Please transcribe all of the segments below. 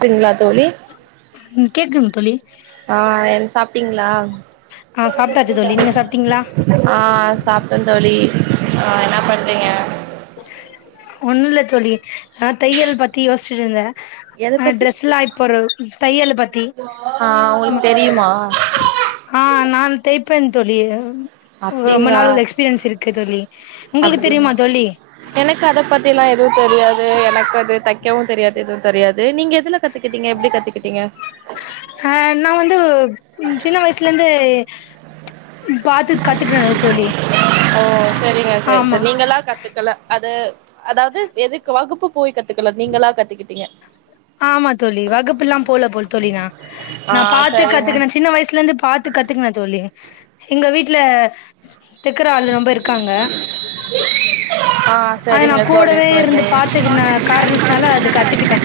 கிங்ளா தோழி ம் கேக்குதுங்க தோழி ஆ என் சாப்டீங்ளா ஆ சாப்ட்டாச்சு தோழி நீங்க சாப்ட்டீங்களா ஆ சாப்ட தோழி ஆ என்ன பண்றீங்க ஒன்னுல்ல தோழி நா தையல் பத்தி யோஸ்ட்டு இந்தே எத அ பத்தி ட்ரெஸ்ல்லா இப்பொரு தையலு பத்தி ஆ உங்களுக்கு அமா தெரியுமா ஆ நான் தைப் ப்பன் தோழி ரொம்ப அப்டிங்களா நாள் எக்ஸ்பீரியன்ஸ் இருக்கு தோழி உங்களுக்கு அப்டிங் தெரியுமா தோழி எனக்கு அத பத்தில்லா எதுவு தெரியாது எனக்கு அது தக்கவு தெரியாது எது தெரியாது நீங்க எதுல கத்துகிட்டிங்க எப்டி கத்துகிட்டிங்க அ நா வந்து சின்ன வயசுலந்து ஓ செரிங்க செரி ஆமா செரி நீங்கலா கத்துக்கல அது அதாவது எதுக்கு வகுப்பு போய் கத்துக்கல நீங்களா கத்துகிட்டிங்க ஆமா தோழி வகுப்புல்லாம் போல போல் தோழி நா ஆ நா பாத்து சரிங்க கத்துகுன சின்ன வய்ஸ்லந்து பாத்துக் கத்துகுன தோழி எங்க வீட்ல தெக்கர ஆள் ரொம்ப இருக்காங்க ஆ அது நா சரிங்க தோழி கூடவே இருந்து சரி பாத்துக்குன காரணத்னால அது கத்துகிட்டே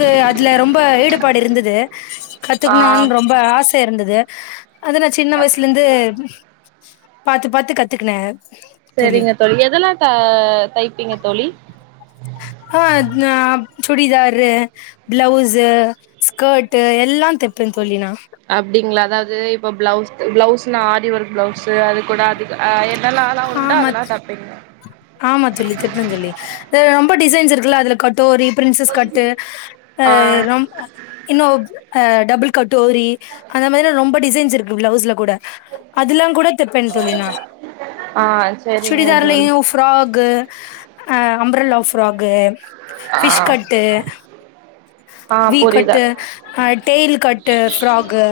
கு அதுல ரொம்ப ஈடுபாடு இருந்தது ஆ கத்துக்குணுன் ரொம்ப ஆச இருந்தது அது நா சின்ன வய்ஸ்லந்து பாத்து பாத்து கத்துகுன செரிங்க தோழி எதலா த தைப்பிங்க தோழி ஆ நா சுடிதாரு பிளவுஷு ஸ்கேர்ட்டு எல்லாந் தப்பேந் அப்டிங்ளா அதாவது இப்ப பிளவுஸ் பிளவுஸ்னா ஆரி ஒர்க் பிளவுஸ்சு அது கூட அதுக்கு அ எ ஆமா ஆமா சொல்லுக்கதான் தோழி இப்ப டிசைன்ஸ் இருக்குல்ல அதுல கட்டோரி பிரின்சஸ் கட்டு ஆ ஆஹ் ரொம் இன்னும் ஆ டபுள் கட்டோரி அந்த மாதிரிலாம் ரொம்ப டிசைன்ஸ் இருக்கு பிளவுஸ்ல கூட அதெல்லாம் கூட தப்பேன் தோழி நா ஆ செரிங்க தோழி சுடிதார்லையும் ஃபிராக்கு ஆ அம்பர்லா ஃப்ராகு ஆ ஃபிஷ் கட்டு ஆ வி புரியுது கட்டு ஆ டெயில் கட்டு ஃப்ராகு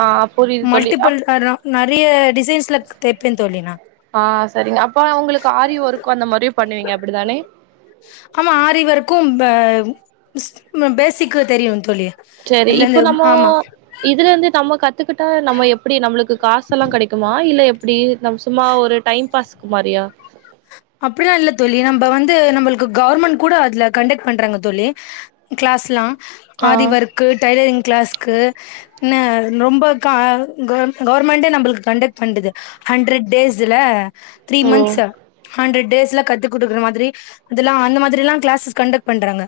ஆ புரியுது தோழி மல்டிபிள் அப் கல நிறைய டிசைன்ஸ்ல தைப்பேன் தோழி நா ஆ சரிங்க அப்பனா உங்களுக்கு ஆரி ஒர்க் அந்த மாதிரியும் பண்ணுவீங்க அப்டிதானே ஆமா ஆரி ஒர்க்கும் பேசிக்கு தெரியும் தோழி சேரி அதுல இப்ப இந்த நம்ம ஆமா இதுல இருந்து நம்ம கத்துக்கிட்டா நம்ம எப்படி நம்மளுக்கு காசெல்லாம் கிடைக்குமா இல்ல எப்படி நம் சும்மா ஒரு டைம் பாஸ் மாறியா அப்டிலாம் இல்ல தோழி நம்ம வந்து நம்மளுக்கு கவர்மெண்ட் கூட அதுல கண்டக்ட் பண்றாங்க தோழி கிளாஸ்ல்லாம் ஆ ஆரி ஓர்க்கு டைலரிங் கிளாஸ்க்கு ரொம்ப என்ன ரொம்ப க கவர்மெண்டே நம்மளுக்கு கண்டக்ட் பண்ணுது ஹண்ரெட் டேஸ்ல த்ரீ ம் மந்த்ஸ் ஹண்ட்ரட் டேஸ்ல கத்து குடுக்குற மாதிரி அதெல்லாம் அந்த மாதிரி எல்லாம் கிளாஸ் சஸ் கண்டக்ட் பண்றாங்க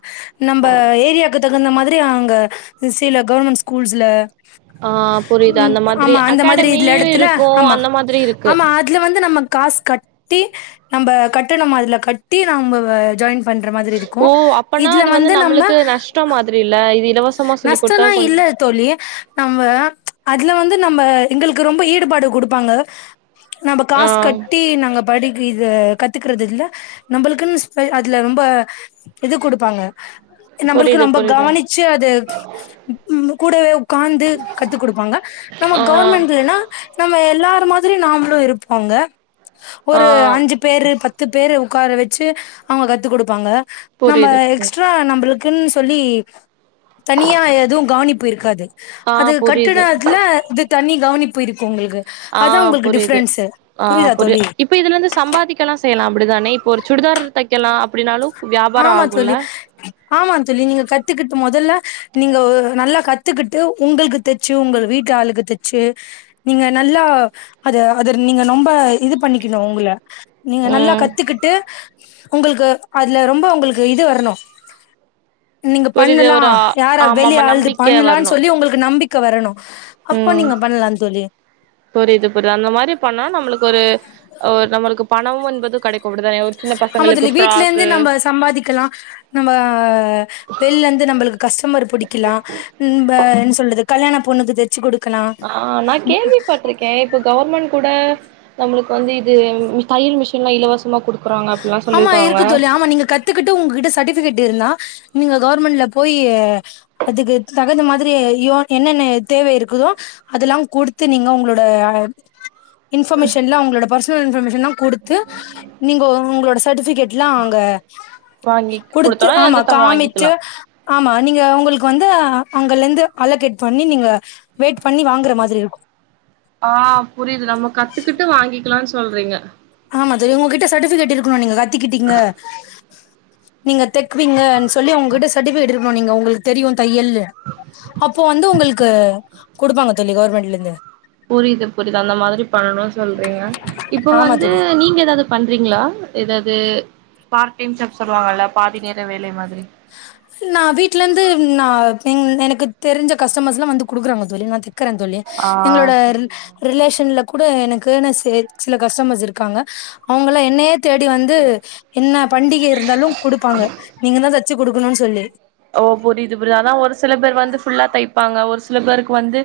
நம்ம ஏரியாவுக்கு தகுந்த மாதிரி அங்க சில கவர்மெண்ட் ஸ்கூல்ஸ்ல ஆ புரியுது. ம் அந்த மாதிரி ஆமா அந்த மாதிரி இதுல அகாடமியும் இடத்துல இருக்கும். ஆமா அந்த மாதிரி இருக்கு. ஆமா அதுல வந்து நம்ம காசு கட்டி நம்ம கட்டணுமா அதுல கட்டி நம்ம ஜாயின் பண்ற மாதிரி ஓ! இருக்கும் அப்பனா இதுல அது வந்து நம்ம நம்மளுக்கு நஷ்டம் மாதிரி இல்ல. இது இலவசமா சொல்லிக் நஷ்டம் குடுத்தா எல்லாம் இல்ல கொஞ்சம் தோழி நம்ம அதுல வந்து நம்ம எங்களுக்கு ரொம்ப ஈடுபாடு குடுப்பாங்க நம்ம ஆ காசு கட்டி நாங்க படிக்கு இது கத்துக்கறதுல நம்மளுக்குன் அதுல ரொம்ப இது குடுப்பாங்க நம்மளுக்கு புரியுது, ரொம்ப புரியுது. கவனிச்சு அது கூடவே உக்காந்து கத்துக் குடுப்பாங்க நம்ம ஆ, கவர்மெண்ட்லனா நம்ம எல்லா இந்த மாதிரி நாம்ளும் இருப்போங்க ஆ ஒரு அஞ்சு பேரு பத்து பேரு உக்கார வச்சு அவங்க கத்து குடுப்பாங்க நம்ம புரியுது. எக்ஸ்ட்ரா நம்மளுக்குன் சொல்லி தனியா எதும் கவனிப்பு இருக்காது ஆ அது புரியுது. கட்டுனத்துல இது தனி கவனிப்பு இரு ஆஹ் புரியுது ஆஹ் புரியுதா புரி தோழி இப்ப இதுல இருந்து சம்பாதிக்கலாம் செய்யலாம் அப்டிதானே இப்ப ஒரு சுடிதார் தைக்கலாம் அப்டின்னாலும் வியாபாரம் ஆமா ஆகும்ல? தோழி ஆமா தோழி நீங்க கத்துக்கிட்டு முதல்ல நீங்க ஒ நல்லா கத் த்துக்குட்டு உங்களுக்கு தச்சு உங்க வீட்டு ஆளுக்கு தச்சு நீங்க நல்லா அத அத நீங்க ரொம்ப இது பண்ணிக்கணும் உங்கள நீங்க நல்லா ம். கத்துக்கிட்டு உங்களுக்கு அதுல ரொம்ப உங்களுக்கு இது வரணும் நீங்க புரியுது. பண்ணலாம் ஒரு யாரா வெளிய ஆமாமா அழுது நம்பிக்கை பண்ணலான் வரணும். சொல்லி உங்களுக்கு நம்பிக் அப்ப ம். நீங்க பண்ணலான் தோழி புரியுது புரி அந்த மாரி பண்ணா நம்மளுக்கு ஒரு நம்மளுக்கு பணம் என்பது கடைக்கும் அப்டிதான ஆமா தோழி வீட்டு்ல இருந்து நம்ம சம்பாதிக்கலாம் நம்ம வெள்ல இருந்து நம்மளுக்கு கஷ்ட ம்மர் பிடிக்கலாம் இன்ப என்ன சொல்றது கல்யாண பொண்ணுக்கு தைச்சு குடு ஆஹ் நான் கேள்விப்பட்டுருக்கேன் இப்ப கவர்மெண்ட் கூட நம்மளுக்கு வந்து இது தயல் மிஷன் சும்மா இலவசமா குடு ஆமா இருக்கு தோழி ஆமா நீங்க கத்துக்குட்டு உங்ககிட்ட சர்டிபிகேட் இருந்தா நீங்க கவர்மெண்ட்ல போயி அதுக்கு தகுந்த மாதிரி யோன் என்னென்ன தேவை இருக்குதோ அதெல்லாம் குடுத்து நீங்க உங்களோட ஆஹ இன்ஃபர்மேஷன்லாம் உங்களோட பர்சனல் இன்ஃபர்மேஷன்லாம் குடுத்து நீங்க உங்களோட சர்டிஃபிகேட்லாம் அங்க வாங்கி குடுத்து குடுத்தோனா ஆமா வந்து தம் காமிச்சு வாங்கிக்கலா ஆமா நீங்க உங்களுக்கு வந்து அங்கலந்து அலகேட் பண்ணி நீங்க வெயிட் பண்ணி வாங்கற மாதிரி இருக்கு ஆ புரியிது நம்ம கத்துக்கிட்டு வாங்கிக்கலான் சொல்றீங்க ஆமா தோழி உங்ககிட்ட சர்டிபிகேட் இருக்கணு நீங்க கத்துக்கிட்டீங்க நீங்கத் தெக்குவீங்கன் சொல்லி அவுங்க கிட்ட சர்டிபிகேட்ருக்கணு நீங்க உங்களுக்கு தெரியு தையல்லு அப்போ வந்து உங்களுக்கு குடுப்பாங்க தோழி கவுர்மெண்ட்லந்து புரிது புரிது அந்த மாதிரி பண்ணணு சொல்றீங்க இப்ப ஆமா வந்து தோழி நீங்க ஏதாது பண்றீங்ளா ஏதாத் து பார் டைம் சம் சொல்லுவாங்கல்ல பாதி நேர வேலை மாதிரி நா வீட்லந்து நா எனக்கு தெரிஞ்ச கஸ்டமர்ஸ்ல்லா வந்து குடுக்குறாங்க தோழி நா தெக் குற தோழி ஆ எங்களோட சரிங்க ரிலேஷன்லக் கூட எனக்குனு சே சில கஸ்டமர்ஸ் இருக்காங்க அவுங்கள என்னைய தேடி வந்து என்ன பண்டிக இருந்தாலு குடுப்பாங்க நீங்க தா தச்சி குடுக்கணுன் சொல்லி ஓ புரிது புரிது அதா ஒரு சில பேர் வந்து ஃபுல்லா தெய்ப்பாங்க ஒரு ஸ் சில பேருக்கு வந்து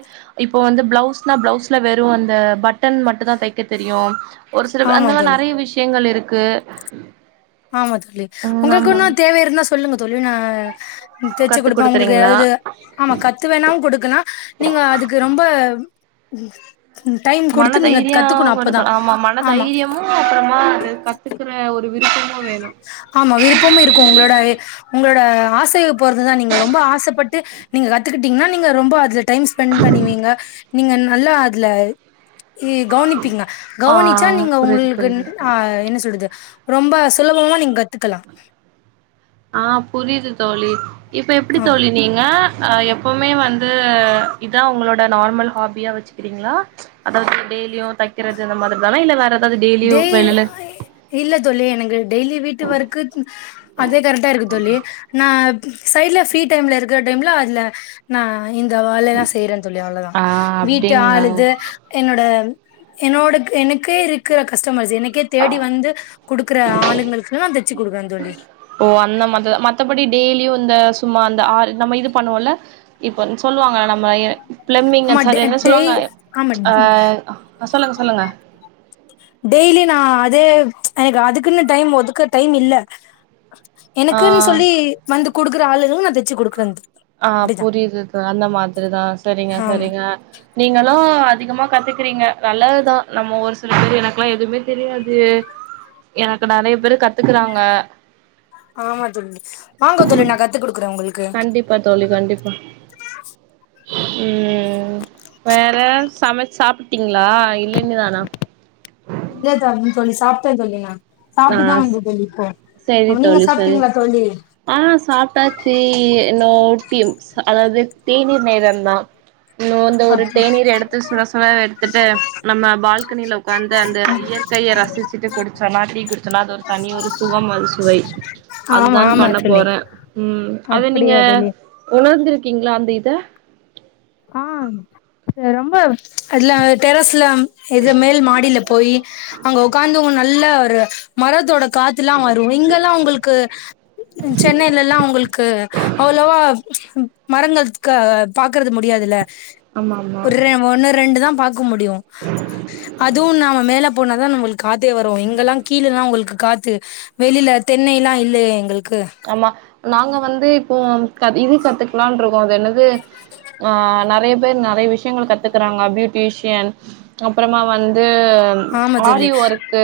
இப்போ வந்து பிளவுஸ்னா பிளவுஸ்ல வெறு அந்த பட்டன் மட்டுந்தா தெக்க தெரியு ஒரு சில அ அந்த ஆமா மாரி தோழி நெறைய விஷயங்கள் இருக்கு ஆமா தோழி ம் ஆமா உங்களுக்கொன்னோ தேவ இருந்தா சொல்லுங்க தோழி நா ம் தெச்சி கத்து கொடுப்ப உங்களுக்கு குடுக்குறீங்களா ஏதாவுது ஆமா கத்து வேணாவு குடுக்கலா நீங்க அதுக்கு ரொம்ப டைம் மன குடுத்து நீங்க தைரியோ கத்துக்கணு அப்பதா கொடுக்கணு ஆமா மன ஆமா தைரியமு அப்புறமா அது கத்துக்குற ஒரு விருப்பமு வேணு ஆமா விருப்பமே இருக்கு உங்களோட உங் களோட ஆசைகள் போறுத்து தா நீங்க ரொம்ப ஆசப்பட்டு நீங்க கத்துக்கிட்டீங்ன்னா நீங்க ரொம்ப அது டைம் ஸ்பெண்ட் பண்ணுவீங்க நீங்க நல்லா அதுல இ கவுனிப்பீங்க ஆ கவ்னிச்சா நீங்க புரியுது உங்களுக்கு புரியுது அ என்ன சொல்றது ரொம்ப சொலபமா நீங் கத்துக்கலா ஆ புரிது தோழி இப்ப எப்டி ஆ தோழி நீங்க அ எப்போமே வந்து இதா உங்களோட நார்மல் ஹாபியா வெச்சிக்குறீங்ளா அதாவுது வே டெய்லியு தெக்கறது இந்த மாதிரி தானா இல்ல வேற எத் டெய் இல்ல தோழி எனக்கு டெய்லி வீட்டு ஒர்க்கு [inaudible] அதே கரெக்டாருக்கு தோழி நா சைட்ல ஃப்ரீ டைம்ல இருக்குற டைம்ல அதுல நா அ இந்த வேலல்லா செய்ற தோழி அவ்ளதா ஆ வீட்ட அப்டிங்களா? ஆளுது என்னோட என்னோடக்கு எனக்கே இருக்குற கஸ்டமர்ஸ் எனக்கே தேடி வந்து குடுக்குற ஆளுங்களுக்குல்லா தெச்சி குடுக்கற தோழி ஓ அந்த மாத மத்தபடி டெய்லியு இந்த சும்மா அந்த ஆள் நம்ம இது பண்ணுவோல்ல இப்ப சொல்லுவாங்க நம்மள எ பிளம்பிங்கா ஆமா சாரி டெ என்ன டெய் சொல்லுவாங்க ஆமா அ சொல்லுங்க சொல்லுங்க டெய்லியு நா அது எனக்கு அதுக்குன்னு டைம் ஒதுக்க டைம் இல்ல எனக்குன் ஆ சொல்லி வந்து குடுக்குற ஆளுகளுக்கு நா தெச்சி குடுக்குற தோழி அ புரிதுகா அந்த மாதிரிதா செரிங்க ஆமா செரிங்க நீங்களு அதிகமா கத்துக்குறீங்க நல்லதுதா நம்ம ஒரு சில பேர் எனக்குல்லா எதுமே தெரியாது எனக்கு நெறைய பேரு கத்துக்குறாங்க ஆமா தோழி வாங்க தோழி நா கத்து குடுக்குறே உங்களுக்கு கண்டிப்பா தோழி கண்டிப்பா ம் வேற சமச் சாப்புட்டீங் ங்களா இல்ல இனிதானா இல்ல தோழி தோழி சாப்ட்ட தோழி நா ஆ சாப்ட்டுதா வந்த தோழி இப்போ செரி நீங்க தோழி செரி சாப்ட்டீங்களா தோழி ஆ சாப்ட்டாச்சி இன்னோர் அ அதாவது தேநீர் நேரந்தா இன்னோ அந்த ஒரு தேநீர் எடுத்து சுட சுட எடுத்துட்டு நம்ம பால்கனில உக்காந்து அந்த இய யற்கைய ரசிச்சிட்டு குடிச்சோம்னா டீ குடிச்சோனா அது ஒரு தனி ஒரு சுகம் அறு சுவை ஆமா அதுதான் ஆமா பண்ண தோழி போற ம் அது நீங்க அப்படியா தோழி உணர்ந்திருக் கீங்ளா அந்த இத ஆ ரொம்ப அதுல டெரஸ்ல இது மேல் மாடியில போய் அங்க உக்காந்தவங்க நல்ல ஒரு மரத்தோட காத்துல்லா வரு இங்கெல்லா உங்களுக்கு அ சென்னேல்லல்லா அவுங்களுக்கு அவ்ளோவா மரங்கள் க பாக்கறது முடியாதுல்ல ஆமா ஆமா ஒரு ரெ ஒன்னு ரெண்டு தா க்கு முடியு அதுவு நாம மேல போனாதா நம்மளுக்கு காத்தே வரு எங்கெல்லா கீழேல்லா உங்களுக்கு காத்து வெளில தென்னையில்லா இல்லயே எங்களுக் ஆமா நாங்க வந்து இப்போ க இது கத்துக்கலான்ட்ருக்கோ அது என்னது ஆ நறைய பேரு நறைய விஷ்யங்கள கத்துக்கறாங்க பியூட்டிஷியன் அப்பறமா வந்து ஆமா இது ஆரி தோழி ஒர்க்கு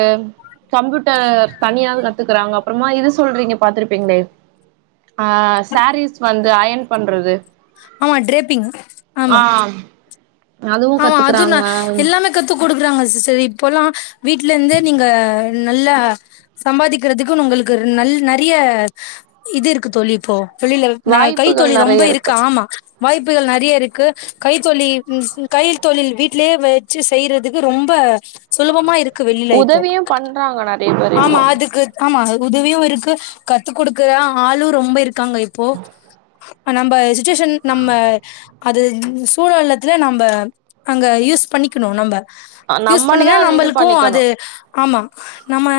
கம்ப்யூட்டர் தனியாவே கத்துக்கறாங்க அப்புறமா இது சொல்றீங்க பாத்துருப்பீங்ளே ஆ சாரீஸ் வந்து அயன் பண்றது ஆமா ட்ரேப்பிங் ஆ ஆமா அதுவு ஆமா அது நா கத்துக்குறாங்க எல்லாமே கத்து குடுக்கறாங்க சிஸ்டர் இப்போல்லா வீட்லருந்தே நீங்க நல்லா சம்பாதிக்கிறதுக்குன்னு உங்களுக்கு நல் நறைய இதுருக்கு தோழி இப்போ தொழில்லு நா வாய்ப்புகள் கைத்தொழில் ரொம்ப நெறைய இருக்கு ஆமா வாய்ப்புகள் நறையருக்கு கைத்தொழி ம் ம் கைத்தொழில் வீட்லயே வெச்சு செய்றதுக்கு ரொம்ப சுலபமா இருக் கு வெளில இப்ப உதவியு பண்றாங்க நெறைய பேர் ஆமா இப்போ அதுக்கு ஆமா அது உதவியுருக்கு கத்து குடுக்க ஆளு ரொம்ப இருக்காங்க இப்போ நம்ப சிச் சுச்சுஷேன் நம்ப அது சூழல்லத்திலயு நம்ப அங்க யூஸ் பண்ணிக்கணு நம்ப யூஸ் நம்மளதா பண்ணீங்ன்னா அது இது நம்பளுக்கு பண்ணிக்கணு அது ஆமா நம்ம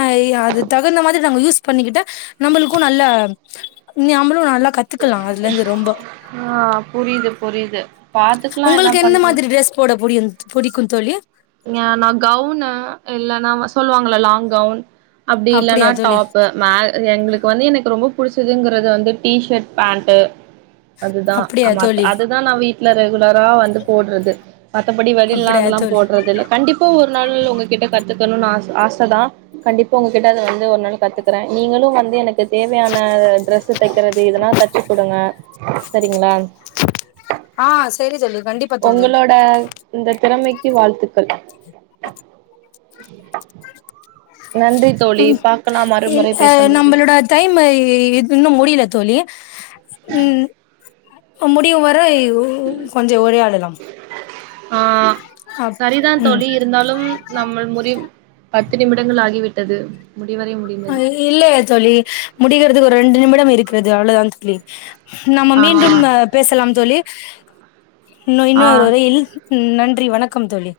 அது தகுந்த மாதிரி ல்ல அவுங்க யூஸ் பண்ணிக்கிட்டா நம்பளுக்கு நல்ல நியாம்ப ளு நல்லா கத்துக்கலா அதுலருந்து ரொம்போ ஆ புரியுது புரியுது பாத்துக்கலா என்ன பண்ற அ புடியு புடிக்கியு தோழி ஞியா நா கவுனு இல்லன்னா வ சொல்லுவாங்ஙளா லாங் கவுன் அப்டி இல்லன்னா அப்படியா தோழி டாப்பு ம எங்ளுக் இப்போ வந்து எனக்கு ரொம்ப புடிச்சதுங்கறது வந்து டிஷர்ட் பேண்ட் அதுதா அப்படியா ஆமா தோழி அதுதா நா வீட்லருக் ரெகுலரா வந்து போடுறது மத்தபடி வெளில்லா அப்படியா அதெல்லா போ தோழி டறதில்ல கண்டிப்பா ஒரு நாள் உங்ககிட்ட கத்து க்கணுன் ஆச ஆச தா கண்டிப்பா உங்ககிட்ட அத வந்து ஒரு நாள் கத்துக்கறே நீங்களு வந்து எனக் த தேவையான டிரெஸு தைக்கறது இதெல்லா தைச்சு குடுங்க செரிங்ளா ஆ சரி தோழி கண்டிப்பா தோழி உங்களோட இந்த திறமைக்கி வாழ்த்துக்கள் நன்றி [unintelligible] தோழி ம் பாக்கலாம் இ மறுமுறை பேசும்போது நம்மளோட டைமு இன்னு முடியல தோழி ம் முடியு வரை உ உ கொஞ்சோ உரையாடலாம் ஆ அப் சரிதா ம் தோழி இருந்தாலும் நம்முள் முறி பத்து நிமிடங்கள் ஆகிவிட்டது முடிவரை அ முடிந்தது இல்லையே தோழி முடிக்கிறதுக்கு ஒரு ரெண்டு நிமிடம் இருக்கிறது அவ்ளோதா தோழி நம்ம ஆ மீண்டும் அ பேசலாம் தோழி இன்னொ ஆ இன்னொரு ஒரையில் நன்றி வணக்கம் தோழி